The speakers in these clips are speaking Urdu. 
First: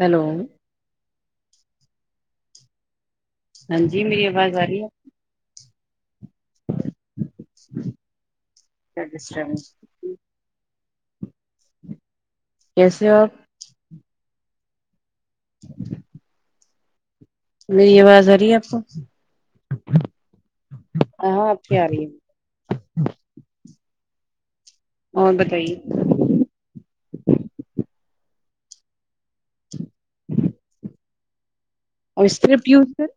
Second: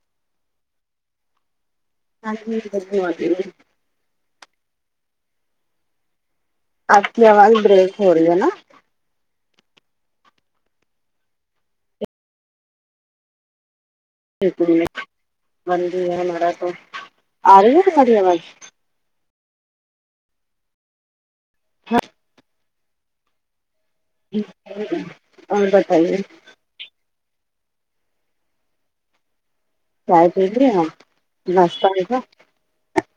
ہیلو ہ دبو آ [unintelligible] ہاں جی میری آواز آ رہی ہے آپ کی آواز بریک ہو رہی ہے نا ڈسٹ نہیں کیسے ہوآپ کڑ بند ہے مارا تو آ رہی ہے تمہاری آواز [unintelligible] اچھا ہاں ابھی آ رہی ہیں اور بتائیے چایے پلی اپنے ناشتہ اور اسکرپٹ یزر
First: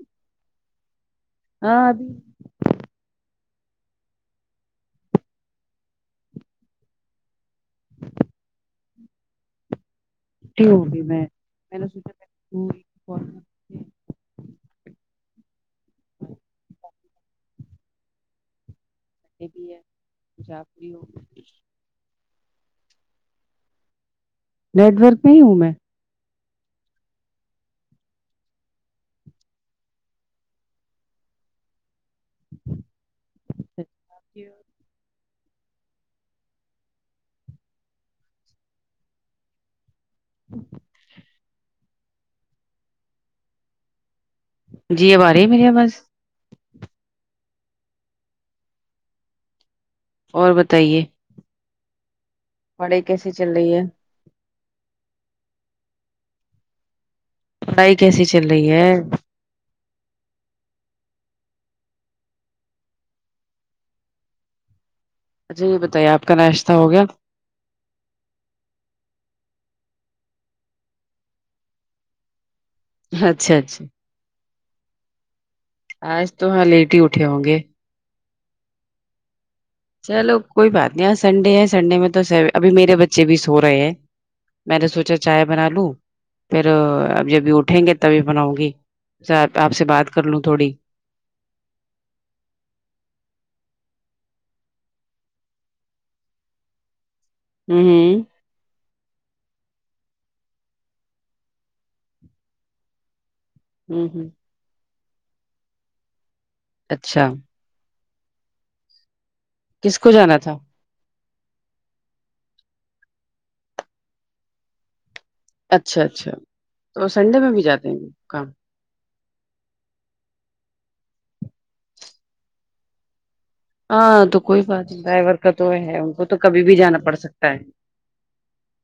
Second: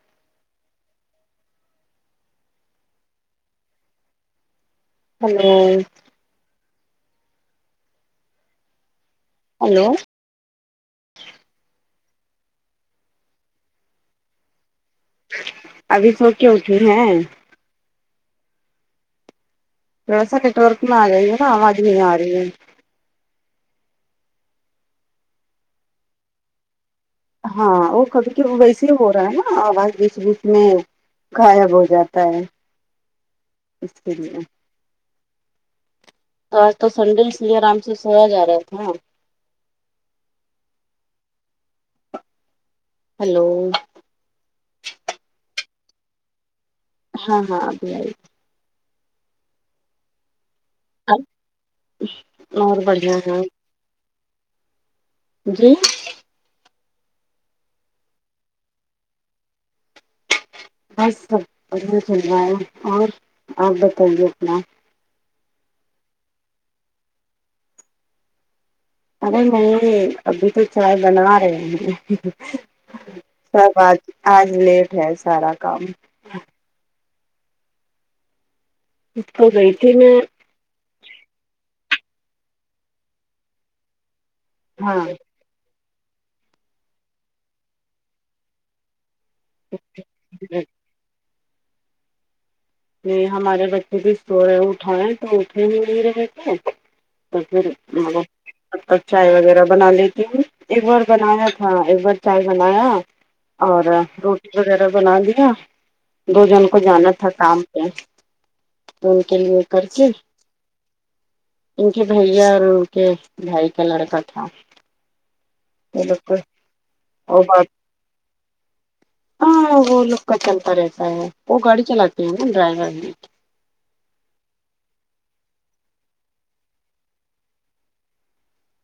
ہاں ابھی ہیلو ہیلو ا ہووں گی میں میں نے سوچا [unintelligible] ابھی سو کے اٹھی ہیں یہ بھی ہے تھوڑا سا کچھ نٹ آپ ورک فری میں ہو ا جائیے گا اواز نہیں ارہی ہے نیٹ ورک پہ ہی ہوں میں ہاں بالکل ویسے ہی ہو رہا ہے نا اواز بیچ میں غائب ہو جاتا ہے اسی لیے تو اج تو سنڈے اس لیے ارام سے سویا جا رہا تھا نا ہیلو جی اب ا رہی ہے میری اواز ہاں ہاں ابھی ائی اور بتائیے اور پڑھائی بڑھیا کیسی ہوں چل رہی ہے جی پڑائی کیسی چل رہی ہے بس سب بڑھیا چلرہا ہے اور اپ بتایے اپنا اچھا یہ بتائیے اپ کا ناشتہ ہو گیا ارے نہیں رہے ابھی تو چائے بنا رہی اچھا ہوں اچھا اج لیٹ ہے سارا کام اج تو ہاں لیٹ ہی اٹھے ہوں گے تو گئی تھی میں چلو کوئی بات نہیں اج سنڈے ہے سنڈے میں تو ابھی میرے بچے بھی سو رہے ہیں میں نے ہاں سوچا چائے بنا لوں پھر اب جب ہی اٹھیں گے تب ہی بناؤں گی [unintelligible] اپ سے بات کر لوں تھوڑی ہمارے بچے بھی سو رہے ہیں اٹھائے تو اٹھے نہیں رہیں کوئی بھی اور پھر ہوں ہوں چائے وغیرہ بنا لیتی ہوں ایک بار بنایا تھا ایک بار چائے بنایا اور ہوں ہوں روٹی وغیرہ بنا لیا دو جن کو جانا اچھا تھا کام تو ان کے لیے کر کس کے کو جانا تھا ان کے بھیا اور ان کے بھائی کا لڑکا تھا اچھا وہ لوگ اچھا کو تو سنڈے اور میں بھی بات جاتے ہیں کام ہاں وہ لوگ کا چلتا رہتا ہے وہ گاڑی چلاتے ہیں نا ڈرائیور بھی ہاں تو کوئی بات نہیں ڈرائیور کا تو ہے ان کو تو کبھی بھی جانا پڑ سکتا ہے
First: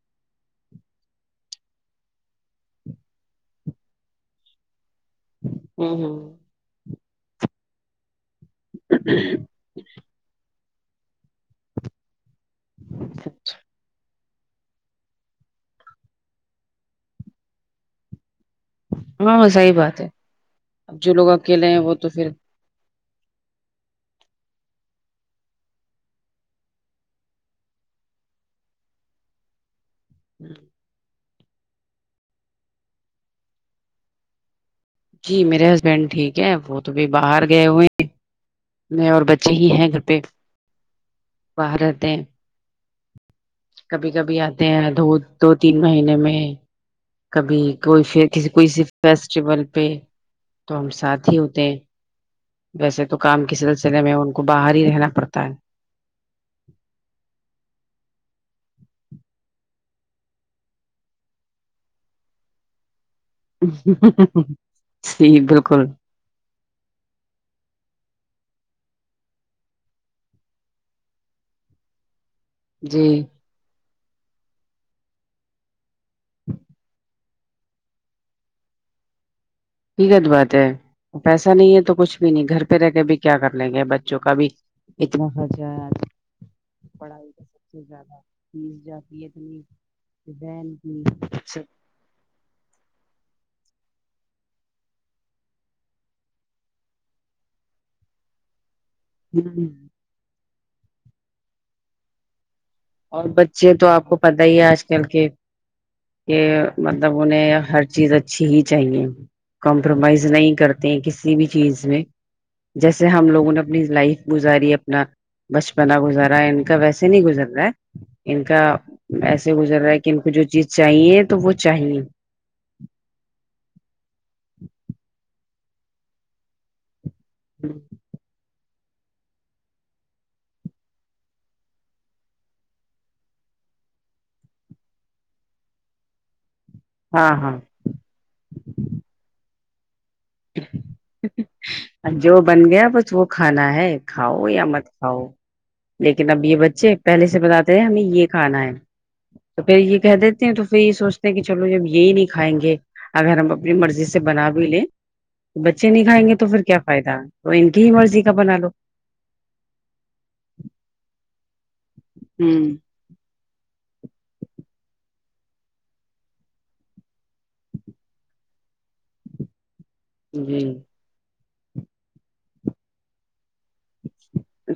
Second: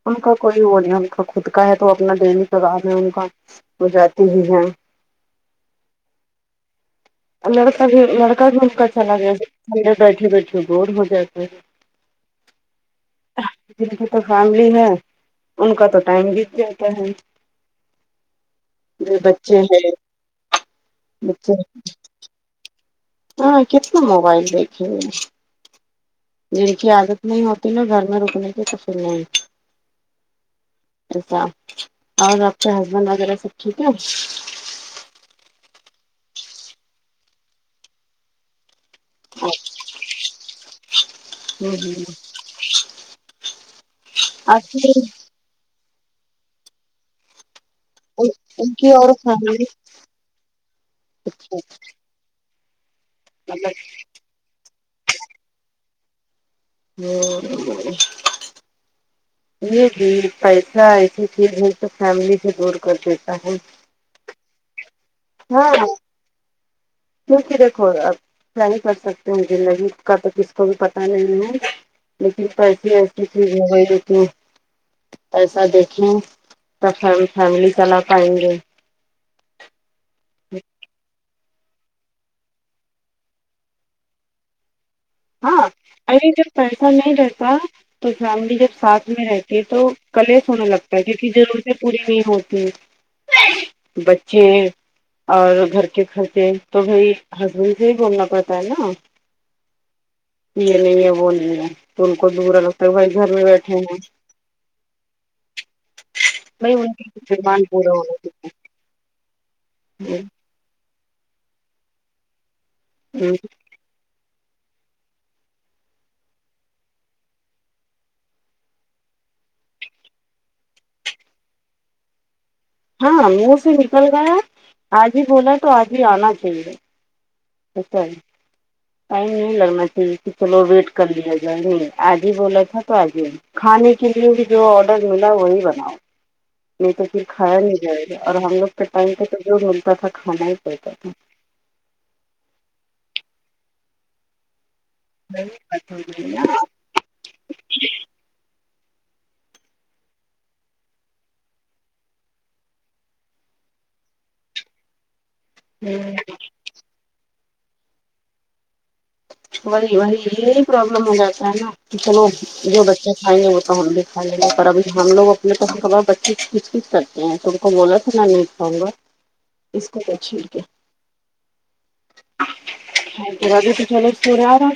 ان کا کوئی وہ نہیں ان کا خود کا ہے تو وہ اپنا ڈیلی کگار ہے ان کا وہ جاتے ہی ہے ہوں ہوں لڑکا بھی لڑکا بھی ان کا چلا گیا گھر میں بیٹھے بیٹھے بور ہو جاتے ہیں جن کی تو فیملی ہے ان کا تو ٹائم بیت جاتا ہے جو بچے ہاںسہی ہیں بات ہے اب جو لوگ بچے اکیلے ہیں وہ تو پھر ہاں کتنا موبائل دیکھے ہوئے جن کی عادت نہیں ہوتی نا گھر میں رکنے کی تو فھر نہیں ہمم ایسا اور اپ کا حسبینڈ وغیرہ سب ٹھیک ہے جی میرے ہسبینڈ ٹھیک ہے وہ تو بھی باہر گئے ہوئے ہے میں اور بچے ہی ہیں گھر پہ باہر رہتے ہیں کبھی کبھی اتے آپ کی ہیں دو دو تین مہینے میں کبھی کوئی شعر کسی کوئی ان کی صفت اور فیسٹیول فیملی پہ تو ہم ساتھ ہی ہوتے مطلب ہیں ویسے تو کام کے سلسلے میں ان کو باہر ہی رہنا پڑتا ہے ہوں یہ چیز پیسہ ایسی چیز ہے تو فیملی سے دور کر دیتی جی ہاں بالکل کیونکہ دیکھو اب کیا ہی کر سکتے ہیں زندگی کا کسی کو بھی پتا نہیں ہے لیکن پیسے جی ایسی چیز ہوگئی ہے کہ پیسہ دیکھیں سب فیملی فیملی چلا پائیں گے ٹھیک ہے بات ہے پیسہ نہیں ہے تو کچھ بھی نہیں گھر پہ رہ کے بھی کیا کر لیں گے بچوں کا بھی اتنا خرچہ ہاں ہے آج کل، ارے جب پیسہ نہیں پڑھائی کا رہتا سب سے تو زیادہ فیملی جب فیس ساتھ جاتی میں ہے اتنی رہتی تو کل یچ ہونے وین لگتا ہے کیونکہ کی ضرورتیں سب پوری نہیں ہوتی سے بچے اور گھر کے خرچے تو بھائی ہسبینڈ سے ہی بولنا پڑتا ہے نا ہوں یہ نہیں ہے وہ نہیں ہے ان کو دور الگ اور بچے تو آپ کو پتا ہی ہے آج کل کہ کہ بھائی ان کی مطلب انھیں ڈیمانڈ ہر پورا چیز ہونا اچھی ہی چاہیے چاہیے۔ کمپرومائز نہیں کرتی ہیں کسی بھی چیز میں جیسے ہم لوگوں نے اپنی لائف گزاری ہے اپنا بچپنا گزارا ہے ان کا ویسے نہیں گزر رہا ہے ان کا ایسے گزر رہا ہے کہ ان کو جو چیز چاہیے تو وہ چاہیے ہاں منہ سے نکل گیا آج ہی بولا تو آج ہی آنا چاہیے اچھا ٹائم نہیں لگنا چاہیے کہ چلو ویٹ کر لیا جائے نہی آج ہی بولا تھا تو آج ہی کھانے کے لیے بھی جو آڈر ملا وہی بناؤ نہیں تو پھر ہاں ہاں کھایا نہیں جائے گا اور ہم لوگ کہ ٹائم تو جو ملتا تھا کھانا ہی پڑتا تھا جو بن گیا بس وہ کھانا ہے کھاؤ یا مت لیکن اب یہ بچے پہلے سے بتاتے تھے ہمیں یہ کھانا ہے تو پھر یہ کہہ دیتے ہیں تو پھر یہ سوچتے ہیں کہ چلو جب یہی نہیں کھائیں گے اگر ہم اپنی مرضی سے بنا بھی لیں تو بچے نہیں کهائیں گے تو پھر کیا فائدہ تو ان کی ہی مرضی کا بنا لو وہی وہی یہی پرابلم ہو جاتا ہے نا چلو ہوں جو بچہ ہے وہ تو ہم بھی کھائی لیں گے پر اب ہم لوگ اپنے توا بچے کھچ کچ کرتے ہیں تو وہ بولا تھا نا لیٹ اؤں گا اسکو تو چھلکے جی ہیت کرادے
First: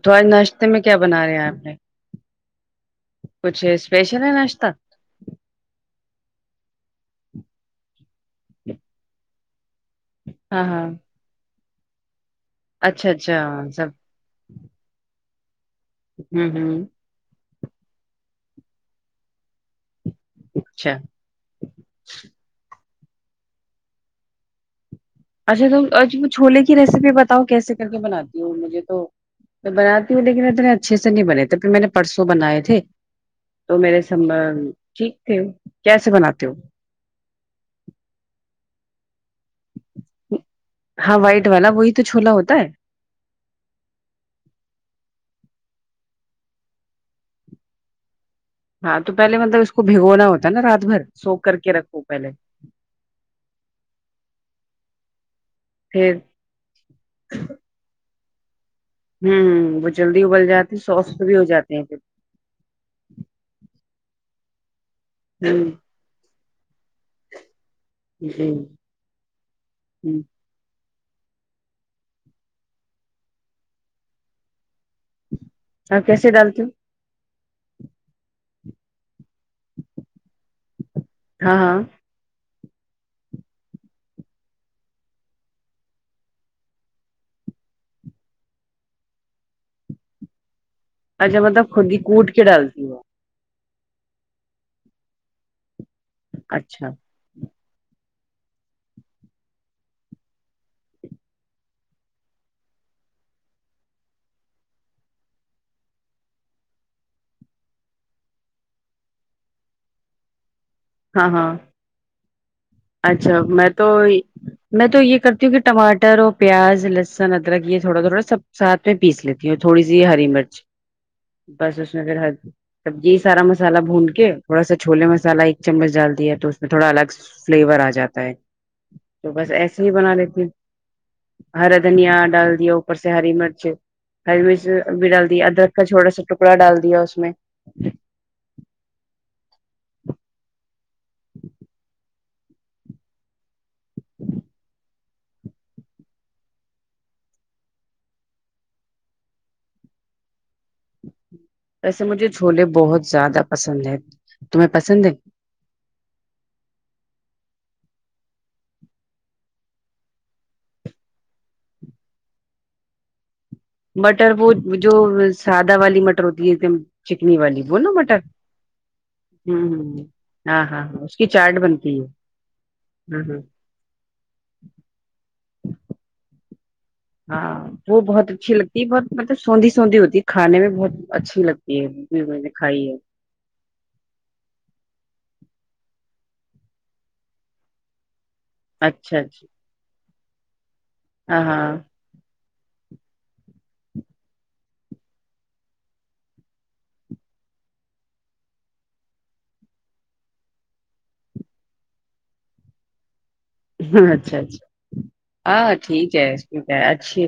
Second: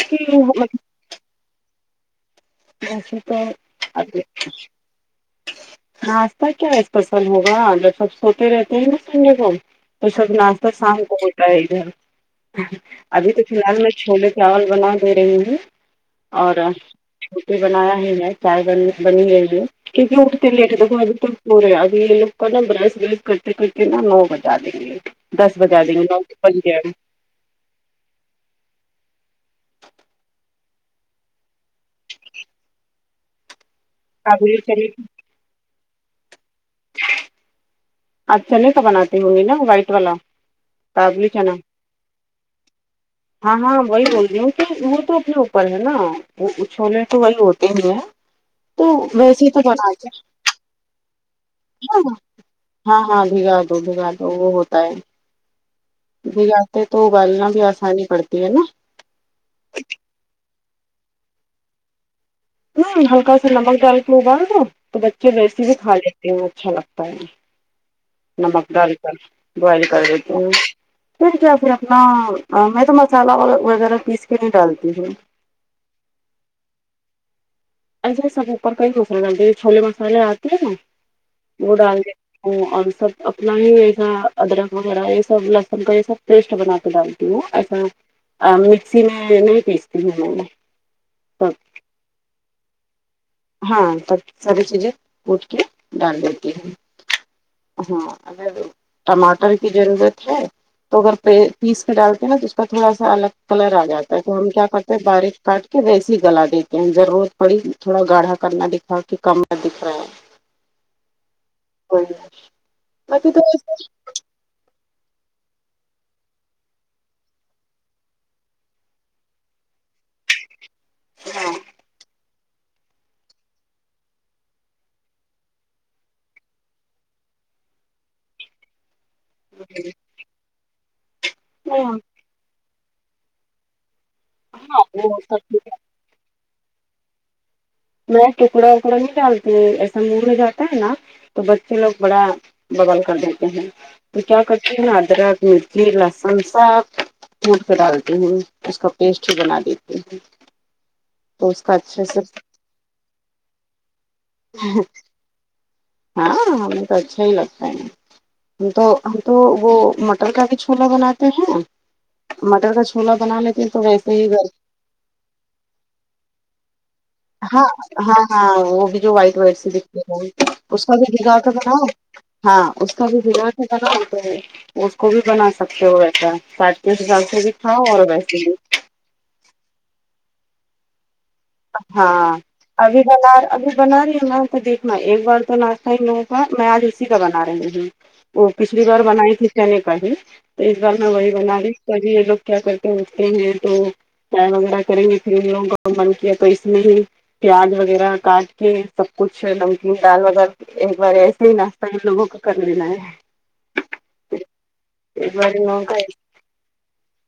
تو آج ناشتے میں کیا بنا رہے ہیں آپ نے ویسے تو کچھ ابھی اسپیشل ہے ناشتہ نا شتہ کیا اسپسل ہوگا جب سب سوتے رہتے ہیں نا ٹھنڈے ٹائم تو سب ہاں ناشہ ہاں شام کو ہوتا ہے ادھر اچھا ابھی تو اچھا فی الحال سب میں چھولے چاول بنا دے رہی ہوں ہوں اور ہوں روٹی بنایا ہی میں چائے بن بنی گئی ہےہوں کیونکہ اٹھتے لیٹ اٹھتے ہیں اچھا تو بالکل پورے اب یہ لوگ کا نا برش برش کرتے کرتے نا نو بجا دینگیے اچھا تو تم آج چھولے کی ریسیپی بتاؤں کیسے کر کے بنا دے مجھے تو میں بناتی ہوں لیکن اتنے اچھے سے نہیں بنے تھے پھر میں نے پرسوں بنائے تھے تو میرے سمم کابلی چنے ٹھیک تھے کیسے بناتے ہو آپ چنے تو بناتے ہونگی نا وائٹ والا ہاں کابلی وائٹ چنا والا وہی تو چھولا ہوتا ہے ہاں ہاں وہی بول رہی ہوں کہ انہوں تو اپنے اوپر ہے نا وہ وه چھولے تو وہی ہوتے ہی ہیں ہاں تو پہلے ویسے ہی مطلب اس کو بناتے بھگونا ہوتا نا رات بھر سو کر کے رکھو پہلے ہاں ہاں بھیگا دو بھیگا دو وہ ہوتا ہے پھر بھگاتے توابلنا بھی آسانی پڑتی ہے نا ہمم وہ جلدی ابل جاتی ہےسوفٹ بھی ہو جاتے ہیں ہوں ہلکا سا نمک ڈال کے ابال دو تو بچے ویسے ہوں ہی کھا لیں پھر وہ اچھا لگتا ہے جی نمک ڈال کر بوہیل کرے ہوں دیتے تو پھر جب بھی اپناہا میں تو مسالہ اور وغیرہ پیس کے نہیں ڈالتی ہوں اچار کیسے ڈالتے ہیں ایسا سب اوپر کا ہی ہو سکتےچھولے مسالے آتے ہیں نا ہاں وہ ہاں ڈال دی ا اور سب اپنا ہی ایسا ادرک وغیرہ یہ سب لہسن کا یہ سب ٹیسٹ بنا کے ڈالتی ہوں ا مکسی میں نہیں پیستی ہو اچھا مطلب خود کی کوٹ کے ڈالتیی ہاں تب ساری چیزیں کوٹ کے ڈال دیتی ہیں اچھا ہاں اگر ٹماٹر کی ضرورت ہے تو اگر پیس کے ڈالتے ہیں نا تو اس کا تھوڑا سا الگ کلر آ جاتا ہے تو ہم کیا کرتے ہیں باریک کاٹ کہ ویسی گلا دیتے ہیں ضرورت پڑی تھوڑا گاڑھا کرنا دکھا کہ کم دکھ رہے ہیں ہاں ہاں اچھا میں تو میں تو یہ کرتی ہوں کہ ٹماٹر اور پیاز لہسن ادرک یہ تھوڑا تھوڑا سب ساتھ اس میں پیس لیتی ہوں تھوڑی سی ہری مرچ بس اس میں پھر سبزی سارا مسالہ بھون کے تھوڑا سا چھولے مسالہ چمچ ڈال دیا تو اس میں تھوڑا الگ فلیور آ جاتا ہے تو بس ایسے ہی بنا لیتی ہو ہرا دھنیا ڈال دیا اور سے ہری مرچ ہری مرچ بھی وہ ڈال دیا سب ادرک کا چھوڑا سا ٹکڑا ڈال دیا اس میں میں ٹکڑا وکڑا نہیں ڈالتے ہیں ایسا مور ہو جاتا ہے نا تو بچے لوگ بڑا ببول کر دیتے ہیں می کیا کرتی ہو میں ادرک مرچ لسن ساخ کوٹ کے ڈالتی ہوں اس کا پیسٹ ہی بنا دیتی ہوں تو اس کا ویسے اچھے سے مجھے چھولے بہت زیادہ پسند ہے تمہیں پسند ہے ہاں ہمیں تو اچھا ہی لگتا ہے ہم تو ہم تو وہ مٹر کا بھی چھولا بناتے ہیں مٹر کا چھولا بنا لیتے تو ویسے مٹر ہی وہ گھر جو سادہ والی مٹر ہوتی ہے ایک دم چکنی والی ہاں وہ نا مٹر ہاں ہاں وہ بھی جو وائٹ وائٹ سی دکھتی ہوں ہے ہ وہی ہاں ہاں اس ہاں کوبھی کی بھیگا کر چاٹ بناؤ بنتی ہے ہاں اس کا ہ بھیگا کے بناؤ اس کو بھی بنا سکتے ہو ویسا جس سے بھی کھاؤں اور ویسے بھی یہ بہت مطلب سوندی سوندی ہوتی کھانے میں بہت اچھی لگتی ہے ہاں میں نے کھائی ہے ابھی بنا ابھی بنا رہی ہوں میں تو دیکھنا ایک بار تو ناشتہ ہی ان لوگ کا میں آج اسی کا بنا رہی ہوں وہ پچھلی بار اچھا بنائی تھی اچھا چنے کا ہی تو اس بار میں وہی ہاں بنا رہی ہاں ہو تبھی یہ لوگ کیا کرتے اٹھتے ہیں تو چائے وغیرہ کریں گے پھر ان لوگوں کا من کیا تو اس میں ہی پیاز وغیرہ کاٹ کے سب کچھ نمکین دال وغیرہ ایک بار ایسے ہی ناشتہ ان لوگوں کو کر لینا ہے ہاں اچھا اچھا ایک بار ان ہاں لوگوں ٹھیک کا ہے ٹھیک ہے اچھی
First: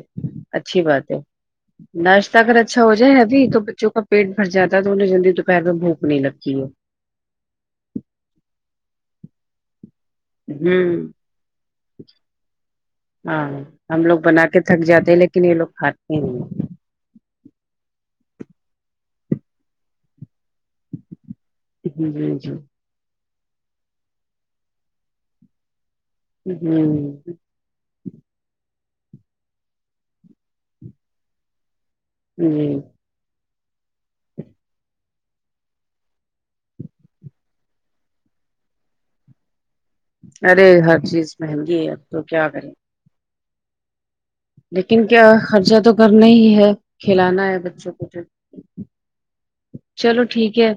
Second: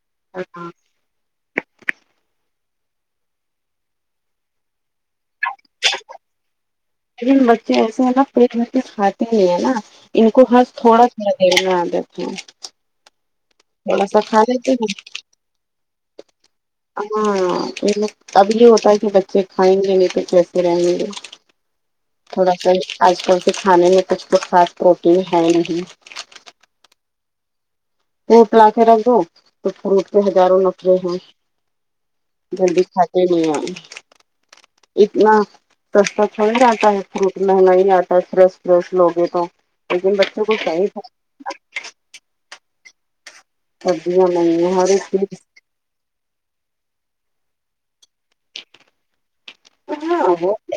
ہاں اچھی بات ہے ناشتہ اگر اچھا ہو جائے ابھی تو بچوں کا پیٹ بھر جاتا تو انہیں جلدی دوپہر میں بھوک نہیں لگتی ہے لیکن بچے ایسے ہیں نا پٹھ بھر کے کھاتے ہی ہیں نا ان کو ہر تھوڑا ہوں تھوڑا دیر میں آجاتی ہے بھوک ہاں ہم لوگ بنا کے تھک لیتے جاتے لیکن یہ لوگ کھاتے ہی نہیں ہے ہاں یہ ابھی یہ ہوتا ہے کہ بچے کھائیں گے نہیں پھر کیسے بھوکے رہے جی گےتھوڑا جی سا اج کل کے کھانے میں کچھ تو خاص پروٹین ہے نہیں ھمم فوٹ لا کے رکھ دو تو فروٹ پے ہزاروں نقرے ہیں جی جلدی کھاتے نہیں ہے اتنا سستا تھوڑی آتا ہے فروٹ مہنگا ہی آتا ہے فریش فریش لوگے تو لیکن بچوں کو ارے صحیح ہر چیز مہنگی ہے اب تو کیا کریں سستی ہو مہنگی لیکن کیا خرچہ تو کرنا ہی ہے کھلانا ہے بچوں کو جو چلو ہاں ٹھیک وہ ہے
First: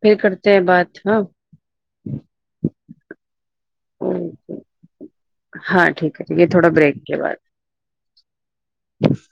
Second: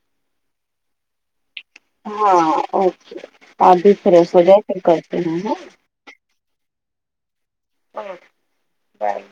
پھر کرتے ہیں بات ہاں ہاں اوکے آپ بھی فرش ہوجاؤ پھر کرتے ہے ہاں اوکے ٹھیک ہے تھوڑا بریک کے بعد ہاں بائے